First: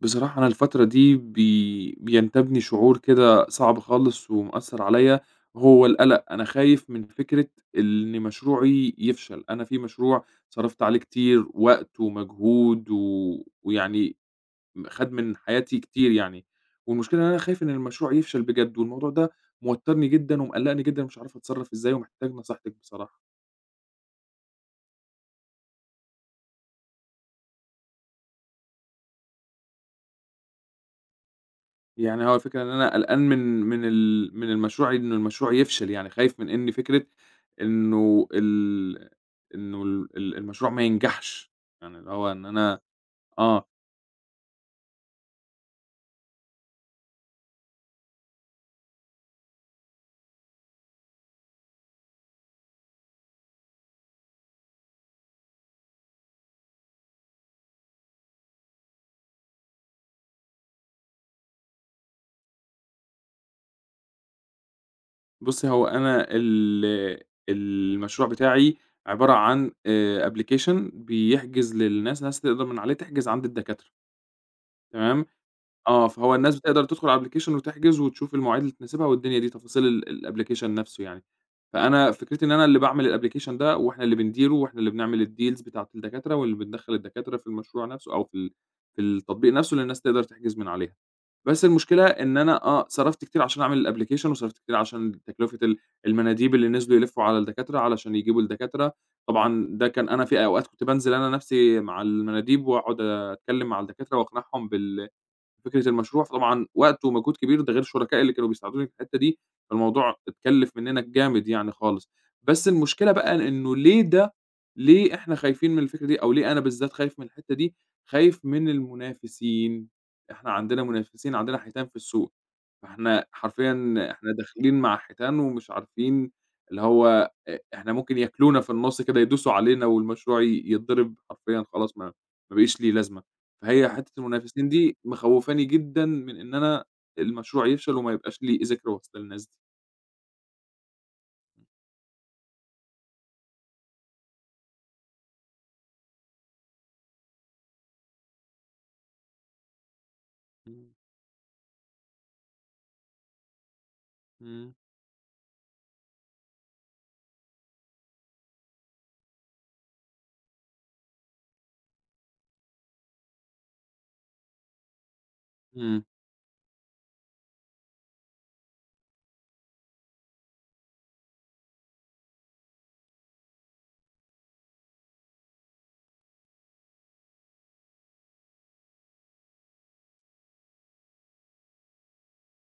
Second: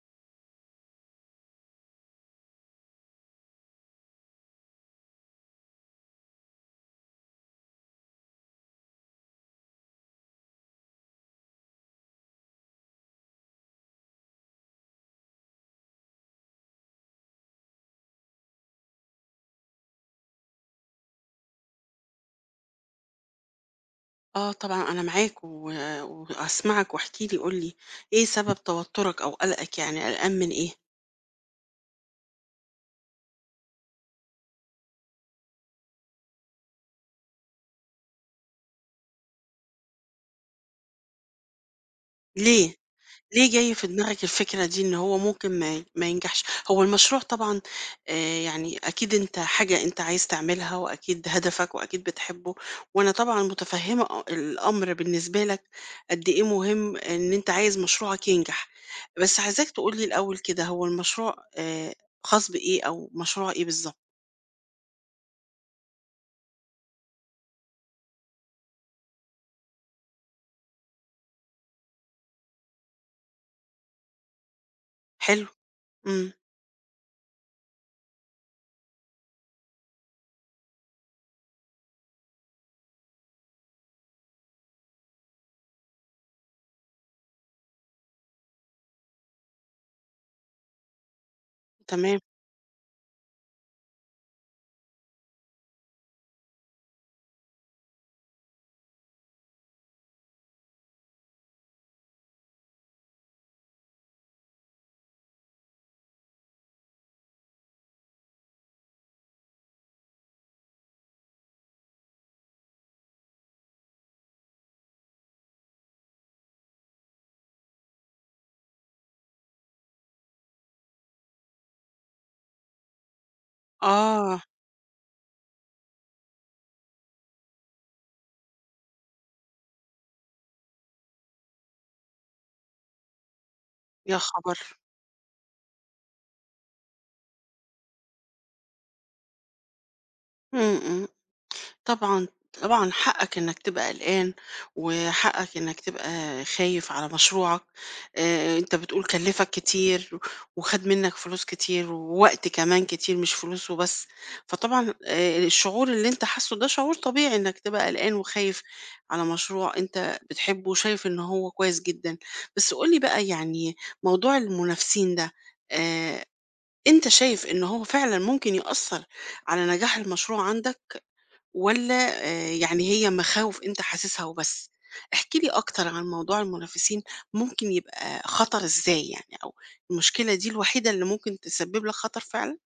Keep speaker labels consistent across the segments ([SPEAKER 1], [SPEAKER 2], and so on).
[SPEAKER 1] بصراحة أنا الفترة دي بينتابني شعور كده صعب خالص ومأثّر عليّا، هو القلق، أنا خايف من فكرة إن مشروعي يفشل، أنا في مشروع صرفت عليه كتير وقت ومجهود و ويعني خَد من حياتي كتير يعني، والمشكلة إن أنا خايف إن المشروع يفشل بجد، والموضوع ده موتّرني جدًا ومقلّقني جدًا ومش عارف أتصرّف إزاي ومحتاج نصيحتِك بصراحة.
[SPEAKER 2] آه، طبعًا أنا معاك و وهاسمعك. واحكِ لي، قُل لي إيه سبب توتُّرك أو قلقك، يعني قلقان من إيه؟
[SPEAKER 1] يعني هو الفكرة إن أنا قلقان من المشروع إنه المشروع يفشل، يعني خايف من إن فكرة إنه ال إنه ال ال المشروع ما ينجحش، يعني اللي هو إن
[SPEAKER 2] ليه؟
[SPEAKER 1] أنا
[SPEAKER 2] ليه
[SPEAKER 1] آه،
[SPEAKER 2] جاي في دماغك الفكرة دي إن هو ممكن ما ينجحش؟ هو المشروع طبعًا، يعني أكيد أنت حاجة أنت عايز تعملها وأكيد هدفك وأكيد بتحبه. وأنا طبعًا متفهِّمة الأمر بالنسبة لك قد إيه مهم إن أنت عايز مشروعك ينجح. بس عايزاك تقول لي الأول كده هو المشروع خاص بإيه أو مشروع إيه بالضبط؟
[SPEAKER 1] بُصّي هو أنا ال المشروع بتاعي عبارة عن application بيحجز للناس، ناس تقدر من عليه تحجز عند الدكاترة، تمام؟
[SPEAKER 2] حلو.
[SPEAKER 1] آه،
[SPEAKER 2] إمم.
[SPEAKER 1] فهو الناس بتقدر تدخل على الapplication وتحجز وتشوف المواعيد اللي تناسبها والدنيا دي، تفاصيل الapplication نفسه يعني. فأنا فكرتي إن أنا اللي باعمل الapplication ده وإحنا اللي بنديره وإحنا اللي بنعمل الdeals بتاعة الدكاترة واللي بندخّل الدكاترة في المشروع نفسه أو في التطبيق نفسه اللي الناس تقدر تحجز من عليها. بس المشكلة
[SPEAKER 2] تمام.
[SPEAKER 1] إن أنا آه، صرفت كتير عشان أعمل الapplication وصرفت كتير عشان تكلفة المناديب اللي نزلوا يلفّوا على الدكاترة علشان يجيبوا الدكاترة. طبعًا ده كان أنا في أوقات كنت بانزل أنا نفسي مع المناديب واقعد أتكلم مع الدكاترة واقنعهم فكرة المشروع، فطبعًا وقت ومجهود كبير، ده غير الشركاء اللي كانوا بيساعدوني في الحتّة دي، فالموضوع اتكلِّف مننا جامد يعني خالص. بس المشكلة بقى إنه ليه ده ليه إحنا خايفين من الفكرة دي أو ليه أنا بالذات خايف من الحتّة دي؟ خايف من المنافسين، إحنا عندنا منافسين، عندنا حيتان في السوق، فإحنا حرفيًا إحنا
[SPEAKER 2] آه.
[SPEAKER 1] داخلين مع حيتان ومش عارفين اللي هو أ إحنا ممكن ياكلونا في النُّص كده، يدوسوا علينا والمشروع يتضرب حرفيًا خلاص ما بقيش ليه لازمة. فهي حتّة
[SPEAKER 2] يا
[SPEAKER 1] المنافسين
[SPEAKER 2] خبر!
[SPEAKER 1] دي مخوّفاني جدًا من إن أنا المشروع يفشل وما يبقاش ليه ذكر وسط الناس دي.
[SPEAKER 2] إمم، إمم. طبعًا، طبعًا حقك إنك تبقى قلقان، وحقك إنك تبقى خايف على مشروعك. أنت بتقول كلّفك كتير، وخَد
[SPEAKER 1] إمم،
[SPEAKER 2] منك فلوس كتير، ووقت كمان كتير مش فلوس وبس.
[SPEAKER 1] إمم،
[SPEAKER 2] فطبعًا، الشعور اللي أنت حاسُّه ده شعور طبيعي إنك تبقى قلقان وخايف على مشروع أنت بتحبه وشايف إن هو كويس جدًا. بس قُل لي بقى، يعني موضوع المنافسين ده،
[SPEAKER 1] إمم.
[SPEAKER 2] آآ أنت شايف إن هو فعلًا ممكن يأثّر على نجاح المشروع عندك والّا يعني هي مخاوف أنت حاسسها وبس؟ احكِ لي أكتر عن موضوع المنافسين، ممكن يبقى خطر إزاي يعني؟ أو المشكلة دي الوحيدة اللي ممكن تسبب لك خطر فعلًا؟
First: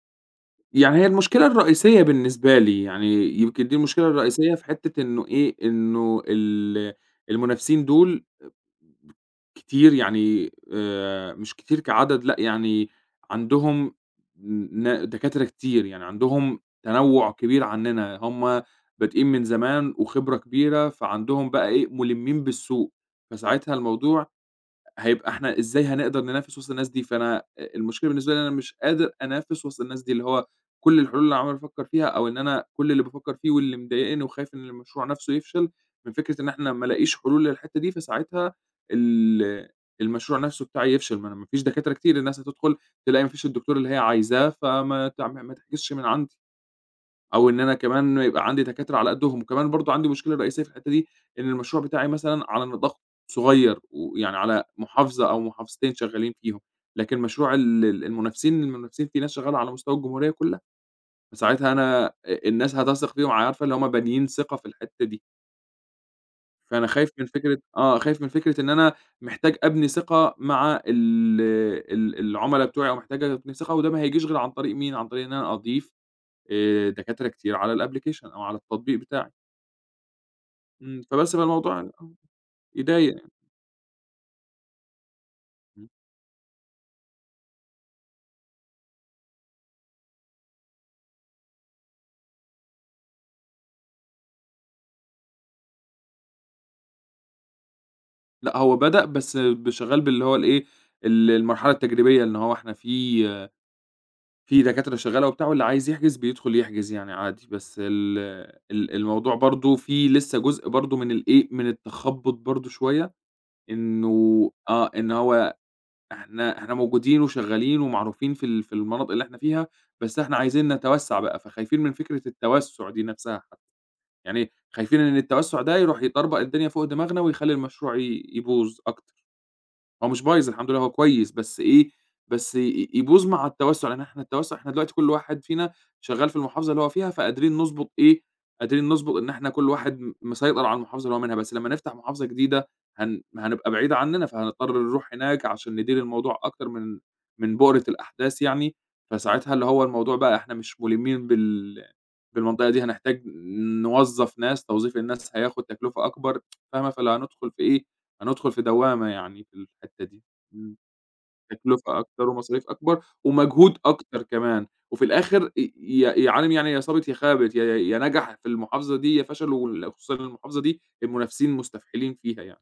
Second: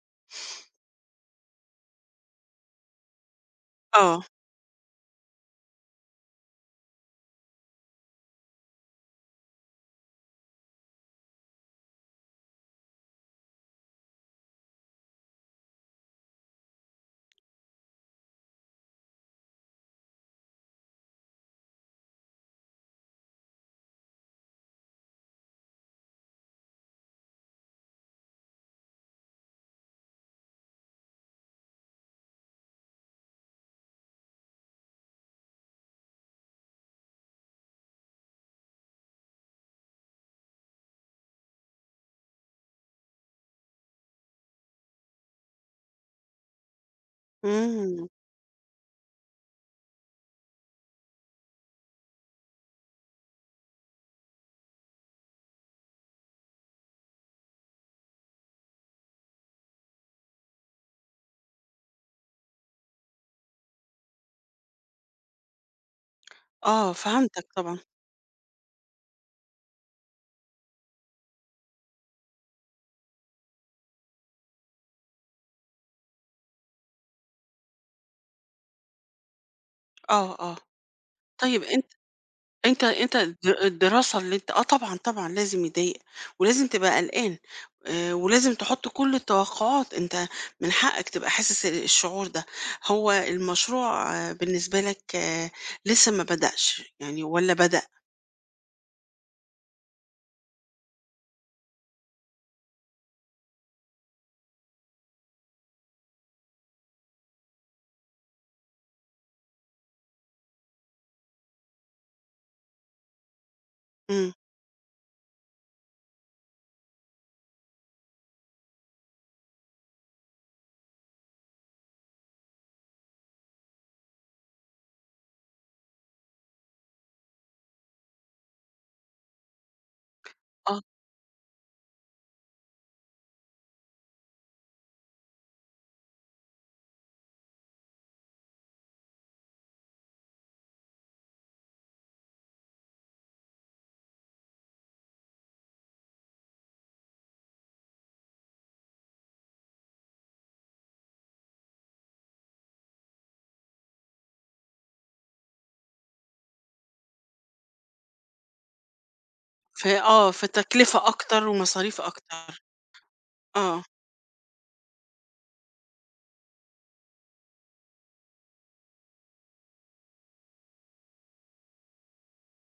[SPEAKER 1] يعني هي المشكلة الرئيسية بالنسبة لي، يعني يمكن دي المشكلة
[SPEAKER 2] آه.
[SPEAKER 1] الرئيسية في حتّة إنه إيه، إنه ال المنافسين دول كتير يعني مش كتير كعدد لأ، يعني عندهم دكاترة كتير، يعني عندهم تنوُّع كبير عنّنا، هم بادئين من زمان وخبرة كبيرة، فعندهم بقى إيه، مُلمّين بالسوق، فساعتها الموضوع هيبقى إحنا إزاي هنقدر ننافس وسط الناس دي؟ فأنا أ المشكلة بالنسبة لي إن أنا مش قادر أنافس وسط الناس دي، اللي هو كل الحلول اللي عمّال أفكّر فيها أو إن أنا كل اللي بافكّر فيه واللي مضايقني وخايف إن المشروع نَفْسه يفشل من فكرة إن إحنا ما الاقيش حلول للحتّة دي، فساعتها ال المشروع نَفْسه بتاعي يفشل، ما أنا ما فيش دكاترة كتير، الناس هتدخُل تلاقي ما فيش الدكتور اللي هي عايزاه، فما تع ما تحجزش من عندي. أو إن أنا
[SPEAKER 2] إمم.
[SPEAKER 1] كمان يبقى عندي دكاترة على قدّهم، وكمان برضه عندي مشكلة رئيسية في الحتّة دي، إن المشروع بتاعي مثلًا على نطاق صغير، ويعني على محافظة أو محافظتين شغّالين فيهم، لكن مشروع ال ال المنافسين، المنافسين في ناس شغّالة على مستوى الجمهورية كلّها، فساعتها أنا أ الناس هتثق فيهم عارفة اللي هُم بانيين ثقة في الحتّة دي، فأنا
[SPEAKER 2] آه،
[SPEAKER 1] خايف من
[SPEAKER 2] فهمتك
[SPEAKER 1] فكرة
[SPEAKER 2] طبعًا.
[SPEAKER 1] آه، خايف من فكرة إن أنا محتاج أبني ثقة مع ال ال العُملا بتوعي، أو محتاج أبني ثقة، وده ما هيجيش غير عن طريق مين، عن طريق إن أنا أضيف دكاترة كتير على الapplication أو على التطبيق بتاعي.
[SPEAKER 2] آه، آه.
[SPEAKER 1] فبس
[SPEAKER 2] طيب
[SPEAKER 1] فالموضوع
[SPEAKER 2] أن
[SPEAKER 1] آه،
[SPEAKER 2] أنت أنت
[SPEAKER 1] يضايق.
[SPEAKER 2] الدراسة اللي أنت، طبعًا، طبعًا لازم
[SPEAKER 1] إمم،
[SPEAKER 2] يضايق، ولازم تبقى قلقان. ولازم تحط كل التوقعات، أنت من حقك تبقى حاسس الشعور ده. هو المشروع، بالنسبة لك، لسه ما بدأش يعني والّا بدأ؟
[SPEAKER 1] لأ هو بدأ بس شغّال باللي هو الإيه، المرحلة التجريبية، إن هو إحنا في دكاترة شغّالة وبتاع واللي عايز يحجز بيدخل يحجز يعني عادي، بس ال ال الموضوع برضه فيه لسه جزء برضه من الإيه، من التخبُّط برضه شوية،
[SPEAKER 2] إمم.
[SPEAKER 1] إنه آه، إن هو إحنا موجودين وشغّالين ومعروفين في المناطق اللي إحنا فيها، بس إحنا عايزين نتوسّع بقى، فخايفين من فكرة التوسُّع دي نَفْسها. يعني خايفين إن التوسُّع ده يروح يطربق الدنيا فوق دماغنا ويخلّي المشروع يبوظ أكتر، هو مش بايظ الحمد لله
[SPEAKER 2] آه،
[SPEAKER 1] هو كويس، بس إيه، بس يبوظ مع التوسُّع، لإن إحنا التوسُّع إحنا دلوقتي كل واحد فينا شغّال في المحافظة اللي هو فيها، فقادرين نضبط إيه، قادرين نضبط إن إحنا كل واحد مسيطر على المحافظة اللي هو منها، بس لمّا نفتح محافظة جديدة هنبقى بعيد عنّنا، فهنضطر نروح هناك عشان ندير الموضوع أكتر من بؤرة الأحداث يعني، فساعتها اللي هو الموضوع بقى إحنا مش مُلمّين بالمنطقة دي هنحتاج نوظّف ناس، توظيف الناس هياخد تكلفة أكبر فاهمة؟ فاللي هندخل في إيه، هندخل في دوّامة يعني في
[SPEAKER 2] ف
[SPEAKER 1] الحتّة دي.
[SPEAKER 2] آه،
[SPEAKER 1] إمم،
[SPEAKER 2] فتكلفة أكتر
[SPEAKER 1] تكلفة
[SPEAKER 2] ومصاريف
[SPEAKER 1] أكتر
[SPEAKER 2] أكتر.
[SPEAKER 1] ومصاريف أكبر ومجهود
[SPEAKER 2] آه،
[SPEAKER 1] أكتر كمان، وفي الآخر ي ي يا عالِم يعني يا صابت يا خابت، يا نجح في المحافظة دي يا فشل خصوصًا المحافظة دي المنافسين مستفحلين فيها يعني.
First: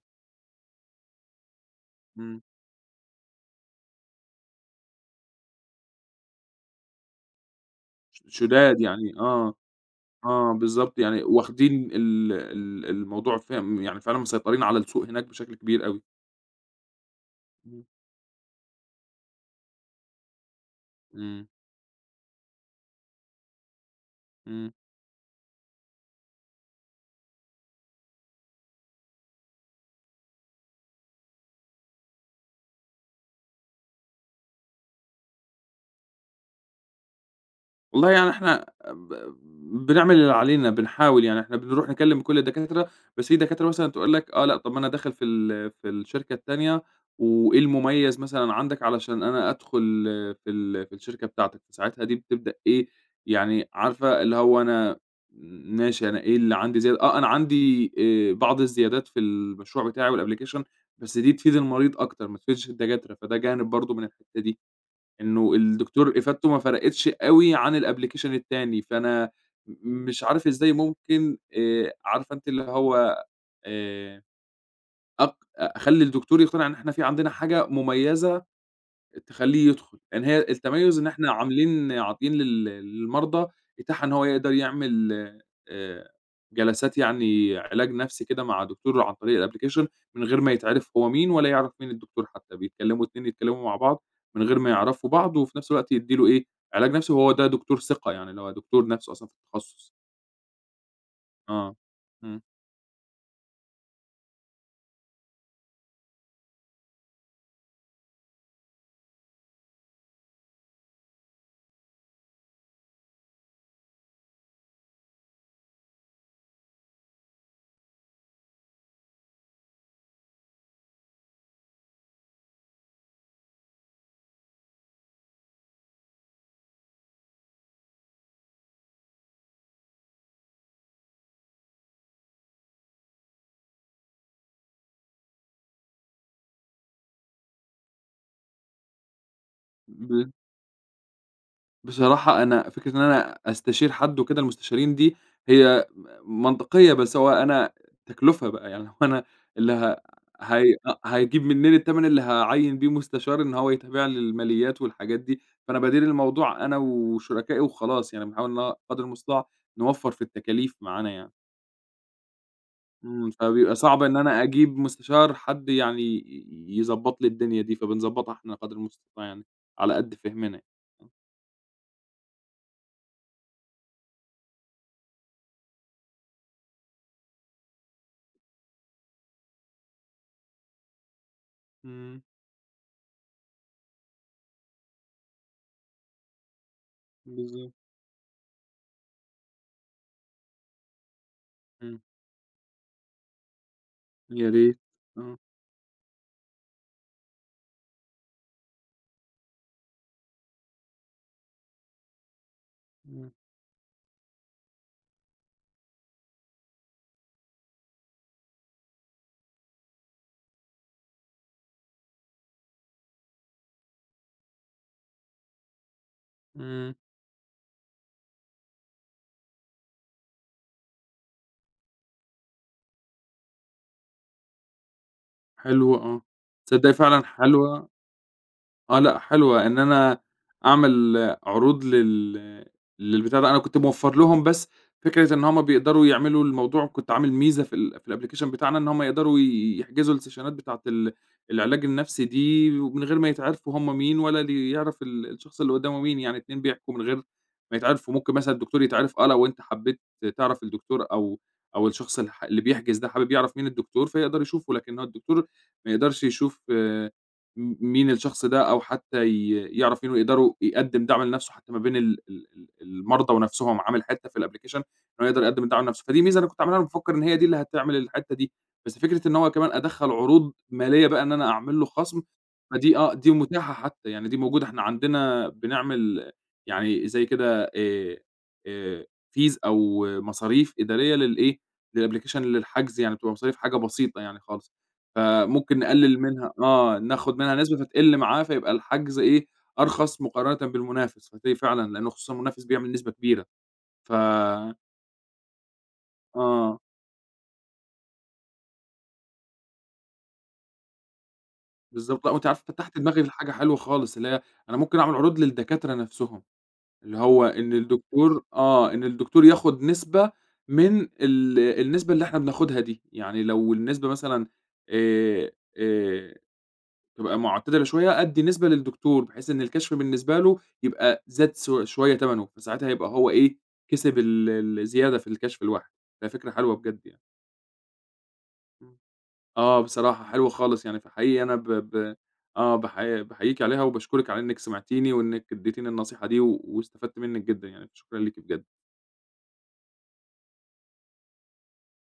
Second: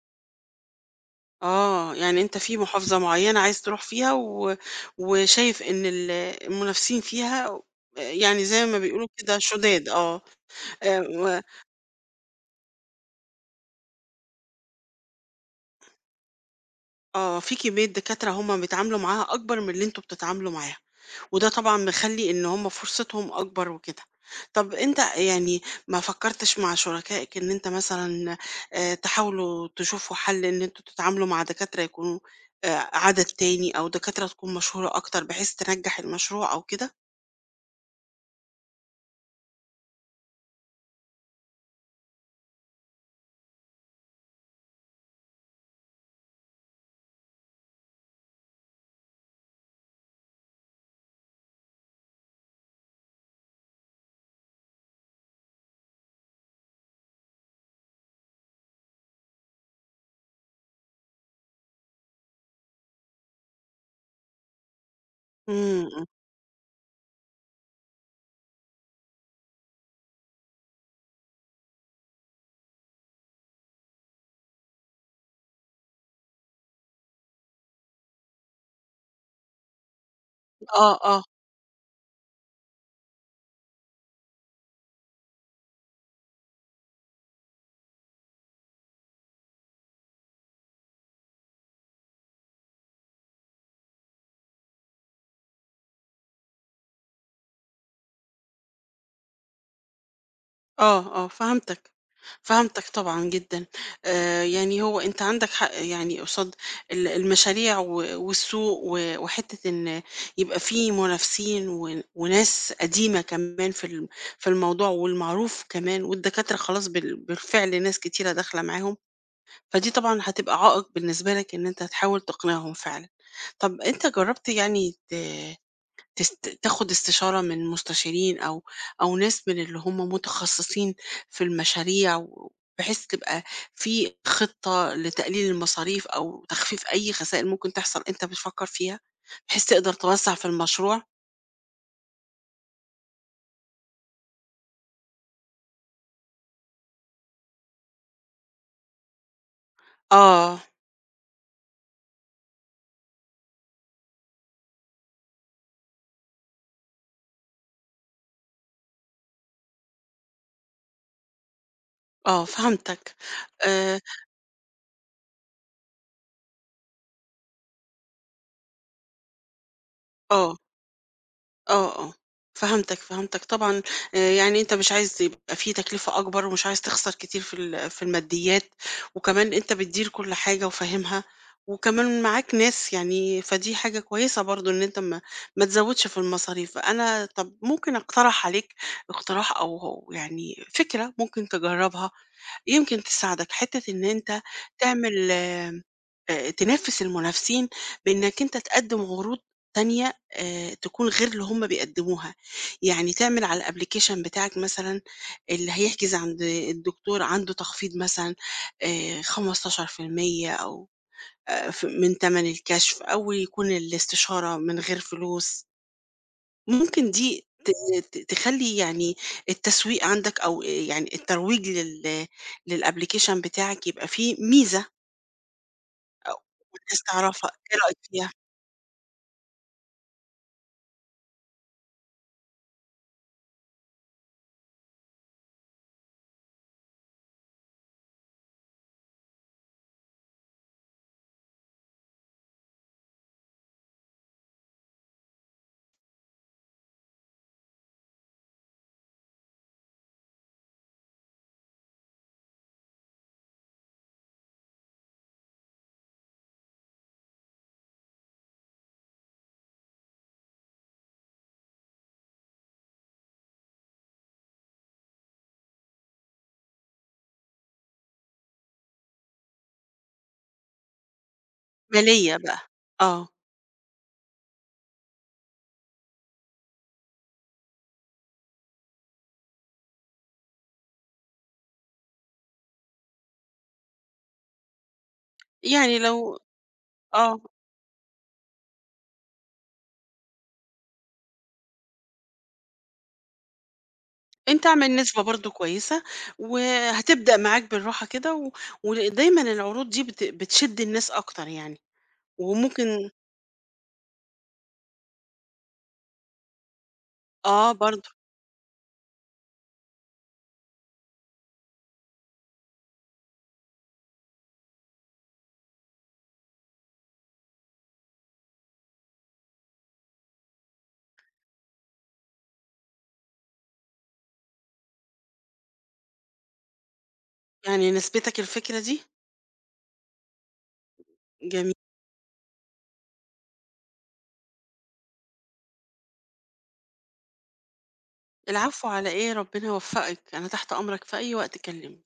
[SPEAKER 2] آه، يعني أنت
[SPEAKER 1] إمم،
[SPEAKER 2] في محافظة معينة عايز تروح فيها و وشايف إن المنافسين فيها،
[SPEAKER 1] ش
[SPEAKER 2] يعني زي ما
[SPEAKER 1] شُداد
[SPEAKER 2] بيقولوا
[SPEAKER 1] يعني
[SPEAKER 2] كده
[SPEAKER 1] آه،
[SPEAKER 2] شُداد. آه،
[SPEAKER 1] آه بالضبط، يعني
[SPEAKER 2] و
[SPEAKER 1] واخدين ال ال الموضوع فاهم يعني فعلًا مسيطرين على السوق هناك بشكل كبير أوي.
[SPEAKER 2] آه، في
[SPEAKER 1] إمم،
[SPEAKER 2] كمية دكاترة هم بيتعاملوا معاها أكبر من اللي أنتوا بتتعاملوا معاها،
[SPEAKER 1] إمم،
[SPEAKER 2] وده طبعًا مخلّي إن هم فرصتهم أكبر وكده.
[SPEAKER 1] إمم.
[SPEAKER 2] طب أنت يعني ما فكّرتش مع شركائك إن أنت مثلًا تحاولوا تشوفوا حل إن أنتوا تتعاملوا مع دكاترة يكونوا عدد تاني أو دكاترة تكون مشهورة أكتر بحيث تنجّح المشروع أو كده؟
[SPEAKER 1] والله يعني إحنا بنعمل اللي علينا، بنحاول يعني إحنا بنروح نكلّم كل الدكاترة، بس في دكاترة مثلًا تقول لك آه لأ، طب ما أنا داخل في الشركة التانية وإيه المميز مثلًا عندك علشان أنا أدخل آه، في الشركة بتاعتك، فساعتها دي بتبدأ إيه، يعني عارفة اللي هو أنا ماشي أنا إيه اللي عندي زيادة آه، أنا عندي بعض الزيادات في المشروع بتاعي والapplication بس دي تفيد المريض أكتر، ما تفيدش الدكاترة، فده جانب برضه من الحتّة دي. إنه
[SPEAKER 2] إمم، إمم.
[SPEAKER 1] الدكتور إفادته ما فرقتش أوي عن الapplication التاني، فأنا مش عارف إزاي ممكن عارفة أنتِ اللي هو آآ، أق أخلّي الدكتور يقتنع إن إحنا في عندنا حاجة مميزة تخلّيه يدخل، لإن هي
[SPEAKER 2] آه،
[SPEAKER 1] التميُّز إن
[SPEAKER 2] آه.
[SPEAKER 1] إحنا عاملين عاطيين للمرضى إتاحة إن هو يقدر يعمل آآ جلسات يعني علاج نفسي كده مع دكتور عن طريق الapplication من غير ما يتعرف هو مين ولا يعرف مين الدكتور حتى، بيتكلموا 2 يتكلموا مع بعض من غير ما يعرفوا بعض، وفي نفس الوقت يدّي له إيه، علاج نفسي وهو ده دكتور ثقة يعني اللي هو دكتور نفسه أصلًا في التخصص.
[SPEAKER 2] آه، آه،
[SPEAKER 1] آه.
[SPEAKER 2] فهمتك،
[SPEAKER 1] إمم.
[SPEAKER 2] فهمتك طبعًا جدًا. يعني هو أنت عندك حق يعني قصاد المشاريع و والسوق و وحتة إن يبقى في منافسين وناس قديمة كمان في الموضوع والمعروف كمان، والدكاترة خلاص بالفعل ناس كتيرة داخلة معاهم، فدي طبعًا هتبقى عائق بالنسبة لك إن أنت تحاول تقنعهم فعلًا. طب أنت جربت يعني ت تست تاخد استشارة من مستشارين أو ناس من اللي هم متخصصين في المشاريع، و بحيث تبقى في خطة لتقليل المصاريف أو تخفيف أي خسائر ممكن تحصل أنت بتفكر فيها، بحيث تقدر
[SPEAKER 1] ب
[SPEAKER 2] توسّع في المشروع.
[SPEAKER 1] بصراحة أنا فكرة إن أنا أستشير حد وكده المستشارين دي هي منطقية، بس هو أنا تكلفة بقى، يعني هو أنا اللي ه
[SPEAKER 2] آه،
[SPEAKER 1] هي أ هيجيب منين التمن اللي هاعيّن بيه مستشار إن هو يتابع لي الماليات والحاجات دي، فأنا بادير الموضوع أنا وشركائي وخلاص، يعني بنحاول إن هو قدر المستطاع نوفّر في التكاليف معانا يعني.
[SPEAKER 2] آه، فهمتك.
[SPEAKER 1] إمم، فبيبقى
[SPEAKER 2] آآ،
[SPEAKER 1] صعب إن أنا أجيب مستشار حد يعني يضبّط لي الدنيا دي، فبنضبّطها إحنا قدر المستطاع يعني على قد فهمنا
[SPEAKER 2] آه.
[SPEAKER 1] يعني.
[SPEAKER 2] آه، آه، فهمتك، فهمتك طبعًا، يعني أنت مش عايز يبقى في تكلفة أكبر ومش عايز تخسر كتير في الماديات، وكمان أنت بتدير كل حاجة وفاهمها، وكمان
[SPEAKER 1] إمم،
[SPEAKER 2] معاك ناس يعني، فدي حاجة كويسة برضه إن أنت ما تزوّدش في المصاريف. أنا طَب
[SPEAKER 1] بالضبط،
[SPEAKER 2] ممكن أقترح عليك اقتراح يعني فكرة ممكن
[SPEAKER 1] إمم.
[SPEAKER 2] تجرّبها يمكن تساعدك. حتة إن أنت
[SPEAKER 1] يا ريت، آه،
[SPEAKER 2] تعمل
[SPEAKER 1] إمم،
[SPEAKER 2] تنافس المنافسين بإنك أنت تقدّم عروض تانية، تكون غير اللي هُم بيقدّموها. يعني
[SPEAKER 1] إمم،
[SPEAKER 2] تعمل على الapplication بتاعك مثلًا اللي هيحجز عند الدكتور عنده تخفيض مثلًا 15% أو ف من تمن الكشف أو يكون الاستشارة من غير فلوس.
[SPEAKER 1] إمم.
[SPEAKER 2] ممكن دي ت ت تخلّي يعني التسويق عندك أو يعني الترويج للapplication بتاعك يبقى فيه ميزة
[SPEAKER 1] حلو آه،
[SPEAKER 2] أو
[SPEAKER 1] تصدّقي
[SPEAKER 2] والناس
[SPEAKER 1] فعلًا
[SPEAKER 2] تعرفها،
[SPEAKER 1] حلوى
[SPEAKER 2] إيه رأيك فيها؟
[SPEAKER 1] آه لأ حلوة، إن أنا أعمل عروض للبتاع ده، أنا كنت موفّر لهم بس فكرة إن هُم بيقدروا يعملوا الموضوع كنت عامل ميزة في الأبلكيشن بتاعنا إن هُم يقدروا يحجزوا السيشنات بتاعة العلاج النفسي دي ومن غير ما يتعرفوا هُم مين ولا اللي يعرف الشخص اللي قدّامه مين، يعني اتنين بيحكوا من غير ما يتعرفوا، ممكن مثلًا الدكتور يتعرف آه لو أنت حبّيت تعرف الدكتور أو أو الشخص اللي بيحجز ده حابب يعرف مين الدكتور فيقدر يشوفه، لكن هو الدكتور ما يقدرش يشوف مين الشخص ده أو حتى يعرف مين ويقدروا يقدّم دعم لنفسه حتى ما بين ال ال ال المرضى ونفسهم، هو عامل حتّة في الapplication إن هو يقدر يقدّم الدعم لنفسه، فدي ميزة أنا كنت عاملها أنا مفكّر إن هي دي اللي هتعمل الحتّة دي، بس فكرة إن هو كمان أدخّل عروض مالية بقى إن أنا أعمل له خصم،
[SPEAKER 2] مالية بقى.
[SPEAKER 1] فدي آه،
[SPEAKER 2] آه،
[SPEAKER 1] دي متاحة حتى، يعني دي موجودة، إحنا عندنا بنعمل يعني زي كده آآ fees أو مصاريف إدارية للإيه، للapplication للحجز يعني بتبقى مصاريف حاجة بسيطة يعني خالص. فممكن
[SPEAKER 2] يعني
[SPEAKER 1] نقلل
[SPEAKER 2] لو
[SPEAKER 1] منها آه، ناخد
[SPEAKER 2] آه،
[SPEAKER 1] منها نسبة فتقل معاه، فيبقى الحجز إيه، أرخص مقارنةً بالمنافس، فتلاقي فعلًا لإنه خصوصًا المنافس بيعمل نسبة كبيرة، ف
[SPEAKER 2] أنت اعمل نسبة برضه كويسة،
[SPEAKER 1] آه،
[SPEAKER 2] وهتبدأ معاك بالراحة كده و ودايمًا العروض دي بتشد الناس أكتر يعني.
[SPEAKER 1] بالضبط، لأ وأنتِ عارفة فتحتِ
[SPEAKER 2] وممكن،
[SPEAKER 1] دماغي لحاجة حلوة خالص، اللي هي أنا ممكن أعمل عروض للدكاترة نفسهم، اللي هو إن
[SPEAKER 2] آه، برضه،
[SPEAKER 1] الدكتور آه، إن الدكتور ياخد نسبة من النسبة اللي إحنا بناخدها دي، يعني لو النسبة مثلًا آآ آآ تبقى معتدلة شوية قد نسبة للدكتور، بحيث إن الكشف بالنسبة له يبقى زاد سو شوية تمنه، فساعتها يبقى هو إيه، كسب الزيادة في الكشف لوحده، فهي فكرة حلوة بجد يعني.
[SPEAKER 2] يعني نسبتك الفكرة
[SPEAKER 1] إمم.
[SPEAKER 2] دي؟
[SPEAKER 1] آه، بصراحة حلوة خالص يعني، فحقيقي أنا ب
[SPEAKER 2] جميل.
[SPEAKER 1] ب آه، باحييكِ عليها وباشكرِك على إنِّك سمعتيني وإنِّك اديتيني النصيحة دي واستفدت منِّك جدًا يعني، فشكرًا ليكِ بجد.
[SPEAKER 2] العفو، على إيه؟ ربنا يوفقك، أنا تحت أمرك في أي وقت كلمني.